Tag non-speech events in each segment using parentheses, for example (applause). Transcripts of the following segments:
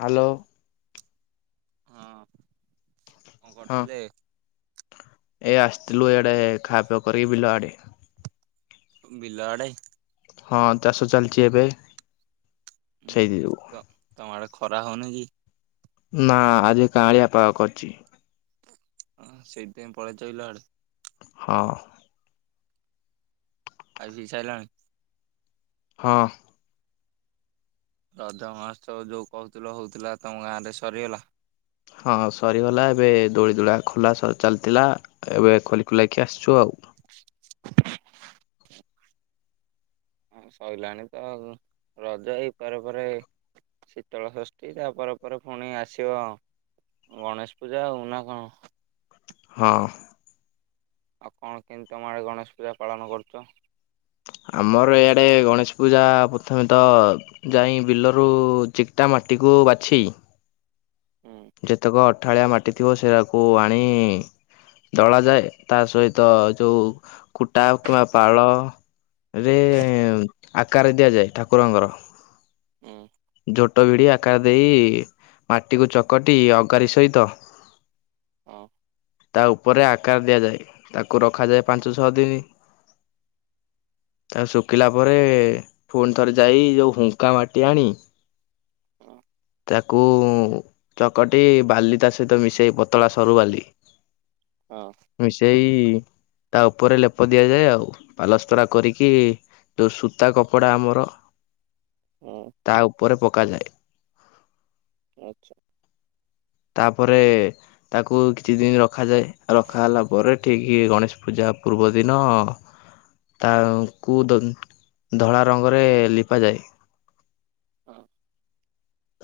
Hello. କରିଥିଲେ। ଏଇ ଆସିଥିଲୁ ଏଇଆଡେ ଖା ପିଆ କରିକିି ବିଲ ଆଡେ। ବିଲ ଆଡ଼େ। ହଁ ଚାଷ ଚାଲିଛି ଏବେ। ସେଇଥି ଯୋଗୁ ତମ ଆଡ଼କୁ। ଖରା ହଉ ନି କି? ନା ଆଜି କାଳିଆ ପାଗ କରିଛି। ହ ସେଇଥିପାଇଁ ପଳେଇଛ ବିଲ ଆଡେ। ହଁ। ଖାଇପିଇ ସାଇଲାଣି। ହଁ। ରଜ ମହୋତ୍ସବ ଯୋଉ କହୁଥିଲ ହଉଥିଲା ତମ ଗାଁ ରେ ସରିଗଲା। ହଁ ସରିଗଲା ଏବେ ଦୋଳି ଦୁଳା ଖୋଲା ସ ଚାଲିଥିଲା ଏବେ ଖୋଲି ଖୋଲାକି ଆସିଛୁ ଆଉ। ସରିଲଣି ତ ରଜ ଏଇ ପରେ ପରେ ଶୀତଳ ଷଷ୍ଠୀ ତାପ ପରେ ପୁଣି ଆସିବ ଗଣେଶ ପୂଜା ଆଉ ନା କଣ? ହଁ। ଆଉ କଣ କେମିତି ତମ ଆଡେ ଗଣେଶ ପୂଜା ପାଳନ କରୁଛ? ଆମର ଇଆଡେ ଗଣେଶ ପୂଜା ପ୍ରଥମେ ତ ଯାଇ ବିଲରୁ ଚିକଟା ମାଟିକୁ ବାଛି ହୁଁ ଯେତେକ। ଠାଳିଆ ମାଟି ଥିବ ସେଟାକୁ ଆଣି ଦଳାଯାଏ ତା ସହିତ ଯୋଉ କୁଟା କିମ୍ବା ପାଳ ରେ ଆକାର ଦିଆଯାଏ ଠାକୁରଙ୍କର। ହଁ। ଝୋଟ ଭିଡି ଆକାର ଦେଇ ମାଟିକୁ ଚକଟି ଅଗାରି ସହିତ। ହଁ ତା ଉପରେ ଆ ଆକାର ଦିଆଯାଏ ତାକୁ ରଖାଯାଏ ପାଞ୍ଚ ଛଅ ଦିନ ତାକୁ ଶୁଖିଲା ପରେ ପୁଣି ଥରେ ଯାଇ ଯୋଉ ହୁଙ୍କା ମାଟି ଆଣି। ହଁ ତାକୁ ଚକଟି ବାଲି ତା ସହିତ ମିଶେଇ ପତଳା ସରୁ ବାଲି। ହଁ ସେଇ। ତା ଉପରେ ଲେପ ଦିଆଯାଏ ଆଉ ପାଲସ୍ତରା କରିକି ଯୋଉ ସୂତା କପଡା ଆମର। ହୁଁ। ପରେ ପକାଯାଏ। ଆଚ୍ଛା। ତାପରେ ତାକୁ କିଛି ଦିନ ରଖାଯାଏ ରଖା ହେଲା ପରେ ଠିକ ଗଣେଶ ପୂଜା ପୂର୍ବ ଦିନ ତାଙ୍କୁ ଧ ଧଳା ରଙ୍ଗରେ ଲିପାଯାଏ। ହଁ।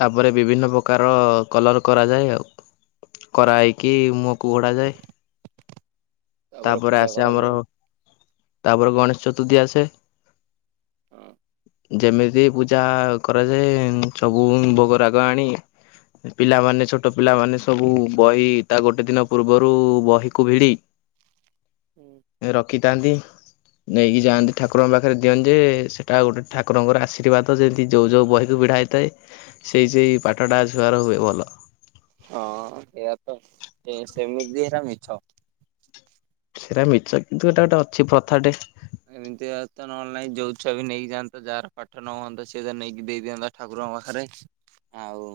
ତାପରେ ବିଭିନ୍ନ ପ୍ରକାର କଲର କରାଯାଏ ଆଉ କରା ହେଇକି ମୁହଁକୁ ଘୋଡା ଯାଏ। ତାପରେ ପୂଜା ଆସେ କରାଯାଏ ଆମର ଆଉ। ତାପରେ ଗଣେଷ ଚତୁର୍ଥୀ ଆସେ। ହଁ। ଯେମିତି ପୂଜା କରାଯାଏ ଚ ଭୋଗ ରାଗ ଆଣି ପିଲାମାନେ ଛୋଟ ପିଲାମାନେ ସବୁ ବହି ତା ଗୋଟେ ଦିନ ପୂର୍ବରୁ ବହିକୁ ଭିଡି ହୁଁ ରଖିଥାନ୍ତି। ନେଇକି ଯାଆନ୍ତି ଠାକୁରଙ୍କ ପାଖରେ ଦିଅନ୍ତି ଯେ ସେଟା ଗୋଟେ ଠାକୁରଙ୍କର ଆଶୀର୍ବାଦ ଯେମିତି ଯୋଉ ଯୋଉ ବହିକୁ ଭିଡା ହେଇଥାଏ। ସେଇ ସେ ପାଠଟାଆସିବାର ହୁଏ ଭଲ। ହଁ ସେଇଆ ତ ସେମିତି ହେରା ମିଛ ସେଇଟା ମିଛ କିନ୍ତୁ ଏଟା ଗୋଟେ ଅଛି ପ୍ରଥାଟେ ଏମିତିଆ ତ ନହେଲେ ନହିଁ ଯୋଉ ଛୁଆ ବି ନେଇକି ଯାଆନ୍ତା ଯାହାର ପାଠ ନ ହୁଅନ୍ତତା ସିଏ ତ ନେଇକି ଦେଇଦିଅନ୍ତା ଠାକୁରଙ୍କ ପାଖରେ ଆଉ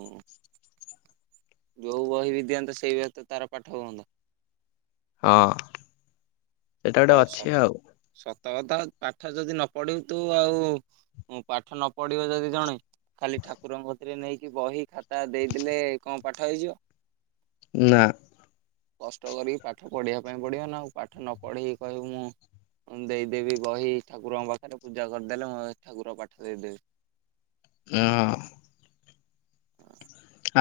ଯୋଉ ବହି ବି ଦିଅନ୍ତତା ସେଇଭଳି ତ ତାର ପାଠ ହୁଅନ୍ତା। ହଁ। ସେଟା ହଉ ଗୋଟେ ଅଛି ହଉ ଆଉ। ସତକତା ପାଠ ଯଦି ନ ପଢୁ ତୁ ଆଉ ପାଠ ନ ପଢିବ ଯଦି ଜଣେ ଖାଲି ଠାକୁରଙ୍କ ଏଥିରେ ନେଇକି ବହି, ଖାତା ଦେଇଦେଲେ କଣ ପାଠ ହେଇଯିବ? ନା କଷ୍ଟ କରିକି ପାଠ ପଢ଼ିବା ପାଇଁ ପଡିବ ନା ଆଉ ପାଠ ନ ପଢେଇି କହିବି ମୁଁ ଦେଇଦେବି ବହି ଠାକୁରଙ୍କ ପାଖରେ ପୂଜା କରିଦେଲେ ମୁଁ ଠାକୁର ପାଠ ଦେଇଦେବେ। ହଁ। ହ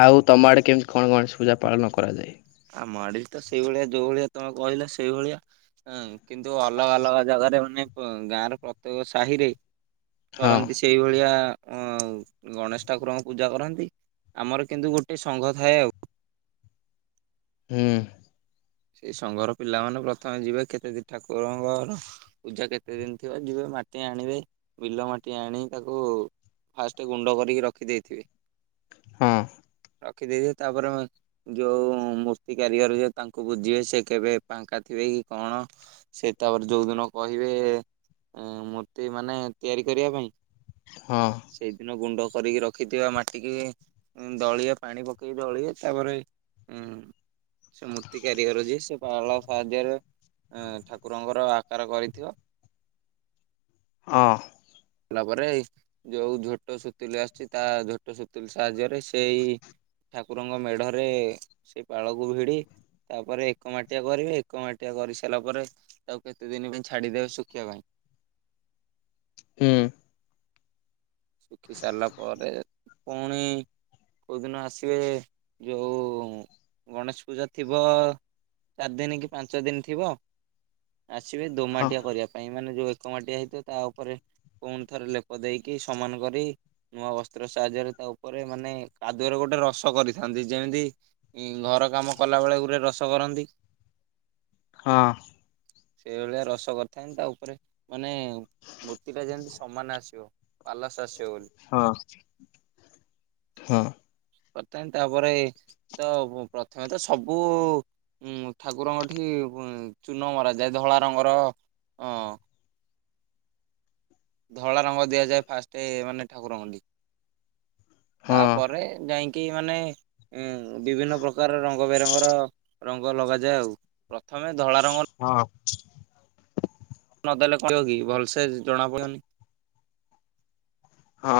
ଆଉ ତମ ଆଡ଼େ କେମିତି କଣ ଗଣେଶ ପୂଜା ପାଳନ କରାଯାଏ। ଆ ମାଡିଲ ତ ସେଇଭଳିଆ ଯୋଉ ଭଳିଆ ତମେ କହିଲା ସେଇଭଳିଆ କିନ୍ତୁ ଅଲଗା ଅଲଗା ଜାଗାରେ ମାନେ ଗାଁର ପ୍ରତ୍ୟେକ ସାହିରେ ହଁ କରନ୍ତି ସେଇ ଭଳିଆ ଅ ଗଣେଶ ଠାକୁରଙ୍କୁ ପୂଜା କରନ୍ତି ଆମର କିନ୍ତୁ ଗୋଟେ ସଙ୍ଘ ଥାଏ ଆଉ ହୁଁ ସେଇ ସଂଘର ପିଲାମାନେ ପ୍ରଥମେ ଯିବେ କେତେ ଠାକୁରଙ୍କର ପୂଜା କେତେ ଦିନ ଥିବ ଯିବେ ମାଟି ଆଣିବେ। ବିଲ ମାଟି ଆଣି ତାକୁ ଫାଷ୍ଟ ଗୁଣ୍ଡ କରିକି ରଖି ଦେଇ ଥିବେ। ହଁ। ରଖିଦେଇଥିବେ ତାପରେ ଯୋଉ ମୂର୍ତ୍ତି କାରିଗର ଯେ ତାଙ୍କୁ କୁ ବୁଝିବେ ସେ କେବେ ଫାଙ୍କା ଥିବେ କି କଣ ସେ ତାପରେ ଯୋଉ ଦିନ କହିବେ ମୂର୍ତ୍ତି ମାନେ ତିଆରି କରିବା ପାଇଁ ହଁ ସେଇଦିନ ଗୁଣ୍ଡ କରିକି ରଖିଥିବା ମାଟିିକି ଦଳିିବ ପାଣି ପକେଇକି ଦଳିବେ ତାପରେ ଉଁ କାରିଗର ଯିଏ ସିଏ ପାଳ ସାହାଯ୍ୟରେ ଠାକୁରଙ୍କର ଆକାର କରିଥିବ। ହଁ। କଲା ପରେ ଯୋଉ ଝୋଟ ସୁତୁଲି ଆସିୁଛି ତା ଝୋଟ ସୁତୁଲି ସାହାଯ୍ୟରେ। ସେଇ ଠାକୁ ଠାକୁରଙ୍କ ମେଢରେ ସେଇ ପାଳକୁ ଭିଡି ତାପରେ ଏକ ମାଟିଆ କରିବେ। ଏକ ମାଟିଆ କରିସାରିଲା ପରେ ତାକୁ କେତେ ଦିନ ପାଇଁ ଛାଡିଦେବେ ଶୁଖିବା ପାଇଁ। ହୁଁ। ଶୁଖି ସାରିଲା ପରେ ପୁଣି କୋଉ ଦିନ ଆସିବେ ଯୋଉ ଗଣେଷ ପୂଜା ଥିବ ଚାରି ଦିନ କି ପାଞ୍ଚ ଦିନି ଥିବ ଆସିବେ ହଁ ଦୋମାଟିଆ କରିବା ପାଇଁ ମାନେ ଯୋଉ ଏକ ମାଟିଆ ହେଇଥିବ ତା ଉପରେ ପୁଣି ଥରେ ଲେପ ଦେଇକି ସମାନ କରି ନୂଆ ବସ୍ତ୍ର ସାହାଯ୍ୟରେ ତା ଉପରେ ମାନେ କାଦୁଅରେ ଗୋଟେ ରସ କରିଥାନ୍ତି ଯେମିତି ଘର କାମ କଲା ବେଳେ ଗୋଟେ ରସ କରନ୍ତି। ହଁ। ସେଇ ଭଳିଆ ରସ କରିଥାନ୍ତି ତା ଉପରେ ମାନେ ମୂର୍ତ୍ତି ଟା ଯେମିତି ସମାନ ଆସିବ। ପାଲାସସ ହଁ। ହଁ। କରିଥାନ୍ତି ତାପରେ ତ ପ୍ରଥମେ ତ ସବୁ ଉ ଠାକୁରଙ୍କଠି ଉ ଚୁନ ମରାଯାଏ ଧଳା ରଙ୍ଗର ଅ ଧଳା ରଙ୍ଗ ଦିଆଯାଏ ଫାଷ୍ଟ ମାନେ ଠାକୁରଙ୍କ କତିକି ହଁ ତାପରେ ଯାଇକି। କି ମାନେ ଉଁ ବିଭିନ୍ନ ପ୍ରକାରର ର ରଙ୍ଗ ବେରଙ୍ଗର ରଙ୍ଗ ଲଗାଯାଏ ଆଉ ପ ପ୍ରଥମେ ଧଳାରଙ୍ଗ ହଁ ନଦେଲେ କହିବ କି ଭଲସେ ଜଣା ପଡିବନି। ହଁ।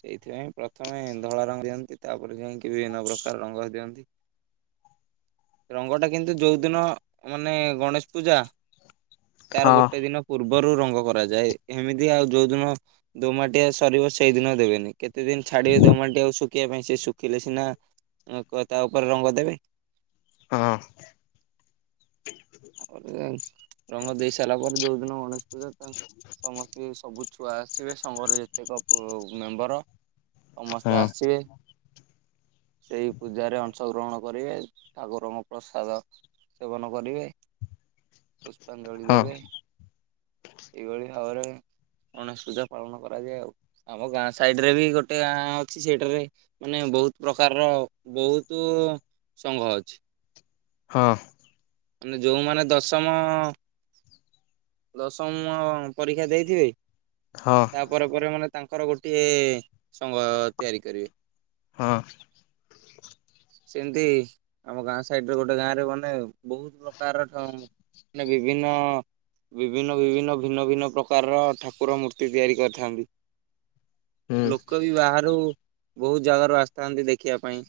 ସେଇଥିପାଇଁ ପ୍ରଥମେ ଧଳା ରଙ୍ଗ ଦିଅନ୍ତି ତାପରେ ଯାଇକି ବିଭିନ୍ନ ପ୍ରକାର ରଙ୍ଗ ଦିଅନ୍ତି। ରଙ୍ଗଟା କିନ୍ତୁ ଯୋଉଦିନ ମାନେ ଗଣେଶ ପୂଜା ହଁ ତାର ହଁ ଗୋଟେ ଦିନ ପୂର୍ବ ପୂର୍ବରୁ ରଙ୍ଗ କରାଯାଏ ଏମିତି ଆଉ ଯୋଉ ଦିନ ଦୋମାଟିଆ ସରିବ ସେଇ ଦିନ ଦେବେନି। କେତେ ଦିନ ଛାଡିବେ ଦୋମାଟିଆ କୁ ସବୁ। ଶୁଖିବା ପାଇଁ ସେ ଶୁଖିଲେ ସିନା ତା ଉପରେ ରଙ୍ଗ ଦେବେ। ହଁ ହଁ ତାପରେ ରଙ୍ଗ ଦେଇ ସାରିଲା ପରେ ଯୋଉ (unintelligible) (unintelligible) ସମସ୍ତେ ଯଦି ସବୁ ଛୁଆ ଆସିବେ ସମଘର ଯେତେକ ମେମ୍ବର ସମସ୍ତେ ହଁ ଆସିବେ। ସେଇ ପୂଜାରେରେ ଅଂଶଗ୍ରହଣ କରିବେ। ଠାକୁରଙ୍କ ପ୍ରସାଦ ସେବନ କରିବେ। ପୁଷ୍ପାଞ୍ଜଳି ଦେବେ। ଏଇଭଳି ଭାବରେ ଗଣେଶ ପୂଜା ପାଳନ କରାଯାଏ ଆଉ। ଆମ ଗାଁ ସାଇଡ ରେ ବି ଗୋଟେ ଗାଁ ଅଛି ସେଇଠାରେ ମାନେ ବହୁତ ପ୍ରକାରର ବହୁତ ସଂଘ ଅ ଛି। ହଁ। ମାନେ ଯୋଉମାନେ ଦଶମ ଦଶମ ପରୀକ୍ଷା ଦେଇଥିବେ। ହଁ ତା ପରେ ପରେ ମାନେ ତାଙ୍କର ଗୋଟିଏ ସଂଘ ତିଆରି କରିବେ। ହଁ। ସେମିତି ଆମ ଗାଁ ସାଇଡରେ ଗୋଟେ ଗାଁ ରେ ମାନେ ଆଉ। ବହୁତ ପ୍ରକାରର ଠ ମାନେ ବିଭିନ୍ନ ବିଭିନ୍ନ ବିଭିନ୍ନ ଭିନ୍ନ ଭିନ୍ନ ପ୍ରକାରର ଠାକୁର ମୂର୍ତ୍ତି ତିଆରି କରିଥାନ୍ତି। ହୁଁ ଲୋକ ବି ବାହାରୁ ବହୁତ ଜାଗାରୁ ଆସିଥାନ୍ତି ଦେଖିବା ପାଇଁ।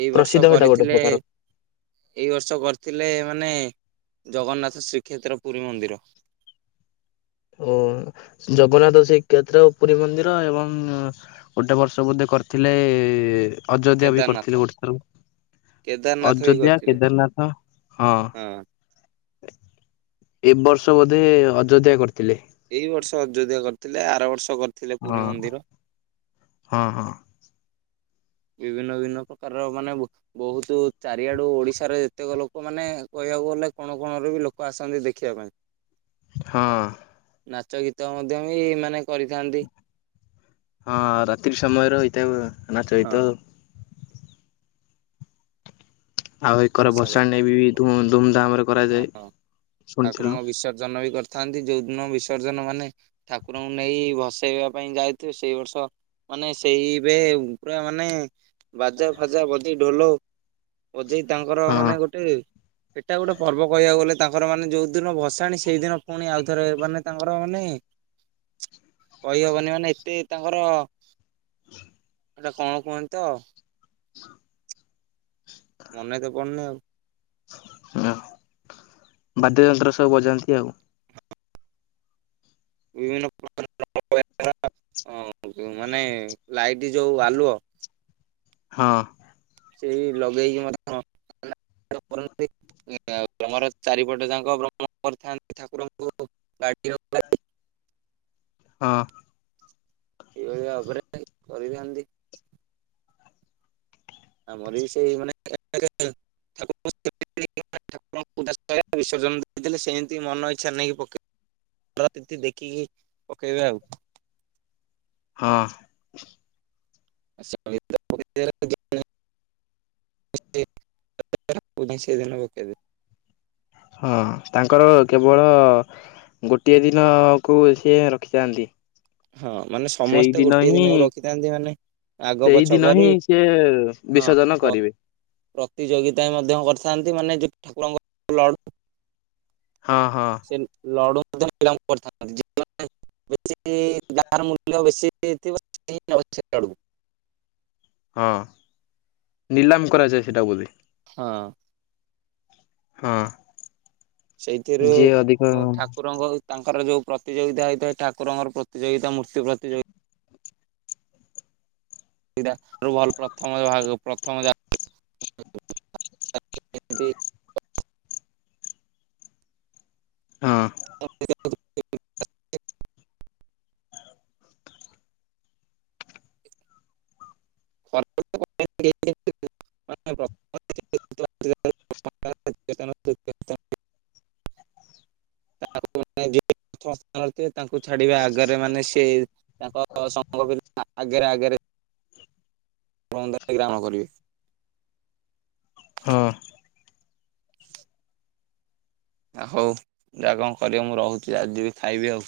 ଏଇ ବର୍ଷ ପ୍ରସିଦ୍ଧ ଏଟା ଗୋଟେ କରିଥିଲେ ପ୍ରକାର। ଏଇ ବର୍ଷ କରିଥିଲେ ମାନେ ଜଗନ୍ନାଥ ଶ୍ରୀକ୍ଷେତ୍ର ପୁରୀ ମନ୍ଦିର। ଓ ଜଗନ୍ନାଥ ସେ ଶ୍ରେଖେତ୍ର ପୁରୀ ମନ୍ଦିର ଏବଂ ଗୋଟେ ବର୍ଷ ବୋଧେ କରିଥିଲେ ଅଯୋଧ୍ୟା ବି କରିଥିଲେ କେଦାରନାଥ ଗୋଟେ ଥର, କେଦାରନାଥ ବି ଅଯୋଧ୍ୟା, କରିଥିଲେ କେଦାରନାଥ ହଁ। ଏ ବର୍ଷ ବୋଧେ ଅଯୋଧ୍ୟା କରି ଏଇ ବର୍ଷ ଅଯୋଧ୍ୟା କରିଥିଲେ ଆର ବର୍ଷ କରିଥିଲେ ପୁରୀ ହଁ ମନ୍ଦିର ହଁ ହଁ। ବିଭିନ୍ନ ବିଭିନ୍ନ ପ୍ରକାରର ମାନେ ବହୁତ ଚାରିଆଡୁ ଓଡିଶାର ଯେତେକ ଲୋକ ମାନେ କହିବାକୁ ଗଲେ କଣ କଣ ର ବି ଲୋକ ଆସନ୍ତି ଦେଖିବା ପାଇଁ। ହଁ। ନାଚ ଗୀତ ମଧ୍ୟ ବି ଏଇ ମାନେ କରିଥାନ୍ତି। ହଁ ରାତି ସମୟରେ ହେଇଥାିଏ। ନାଚ ହଁ ଗୀତ ଆଉ। ଆଉ ଏକର ପ୍ରସାଦ ଭସାଣୀ ରେ ବି ଧୁମଧାମ ରେ କରାଯାଏ ହଁ ଶୁଣିଥିଲୁ। ଥାନ୍ତି ଯୋଉଦିନ ବିସର୍ଜନ ମାନେ ଠାକୁରଙ୍କୁ ନେଇ ଭସେଇବା ପାଇଁ ଯାଇଥିବ ସେଇ ବର୍ଷ ମାନେ ସେଇବେ ପୁରା ମାନେ ବାଜା ଫାଜା ବଜେଇ ଢୋଲ ବଜେଇ। ତାଙ୍କର ହଁ ମାନେ ଗୋଟେ ସେଟା ଗୋଟେ ପର୍ବ କହିବାକୁ ଗଲେ। ତାଙ୍କର ମାନେ ଯୋଉ ଦିନ ଭସାଣି ସେଇଦିନ ପୁଣି ଆଉଥରେ ମାନେ ତାଙ୍କର ମାନେ। କହିହବନି ମାନେ ଏତେ। ତାଙ୍କର। ହ ଏଟା କଣ କୁହନ୍ତି ତ। ମନେ ତ ପଡ଼ନି ଆଉ। ଉଁ ବାଦ୍ୟ ଯନ୍ତ୍ର ସବୁ ବଜାନ୍ତି ଆଉ। ବିଭିନ୍ନ ପ୍ରକାର (unintelligible) ମାନେ ଲାଇଟି ଯୋଉ ଆଲୁଅ। ହଁ। ସେଇ ଲଗେଇକି ମଧ୍ୟ କରନ୍ତି ଗ୍ରମର ଚାରିପଟ ଯାଙ୍କଭ୍ରମଣ କରିଥାନ୍ତି ଠାକୁରଙ୍କୁ। ହଁ। ଏଇ ଭଳି ଭାବରେ କରିଥାନ୍ତି। ଆମର ବି ସେଇ ମାନେ (unintelligible) ଠାରଙ୍କୁ ବିସର୍ଜନ ଦେଇଥିଲେ ସେମିତି ମନ ଇଛା ନେଇକି ପକେଇ ଦେଖିକି ପକେଇବେ ଆଉ। ହଁ। (unintelligible) ହଁ ତାଙ୍କର କେବଳ ଗୋଟିଏ ଦିନ କୁ ସିଏ ରଖିଥାନ୍ତି। ହଁ ମାନେ ସମସ୍ତେ ସେଇଦିନ ଗୋଟିଏ ହିଁ ଦିନକୁ ରଖିଥାନ୍ତି ମାନେ ଆଗ ପଛ ସେଇଦିନ କରି ହିଁ ସିଏ ହଁ ବିସର୍ଜନ କରିବେ। ପ୍ରତିଯୋଗିତା ମଧ୍ୟ କରିଥାନ୍ତି। ଶନ୍ତି ମାନେ ଯଉ ଠାକୁରଙ୍କ ଲଡୁ। ହଁ ହଁ ସେ ଲଡ଼ୁ। (unintelligible) ଜାର ମୂଲ୍ୟ ବେଶୀ ହେଇଥିବା (unintelligible) ହଁ ନିଲାମ କରାଯାଏ ସେଟା ବୋଧେ। ହଁ। ହଁ। ସେଇଥିରୁ ଯିଏ ଅଧିକ ଠାକୁରଙ୍କ ତାଙ୍କ। ତାଙ୍କର ଯୋଉ ପ୍ରତିଯୋଗିତା ହେଇଥାଏ ଠାକୁରଙ୍କର ପ୍ରତିଯୋଗିତା ମୂର୍ତ୍ତି ପ୍ରତିଯୋଗିତା। ଭଲ ପ୍ରଥମ ଭାଗ ପ୍ରଥମ (unintelligible) ହଁ। (unintelligible) (unintelligible) (unintelligible) ତାଙ୍କୁ ଛାଡିବା ଆଗରେ ମାନେ ସେ ତାଙ୍କ ଆଗରେ ଆଗରେ କାମ କରିବେ। ହଁ। ହଉ ଯାହା କଣ କରିବ ମୁଁ ରହୁଛି ଆ ଯିବି ଖାଇବି ଆଉ।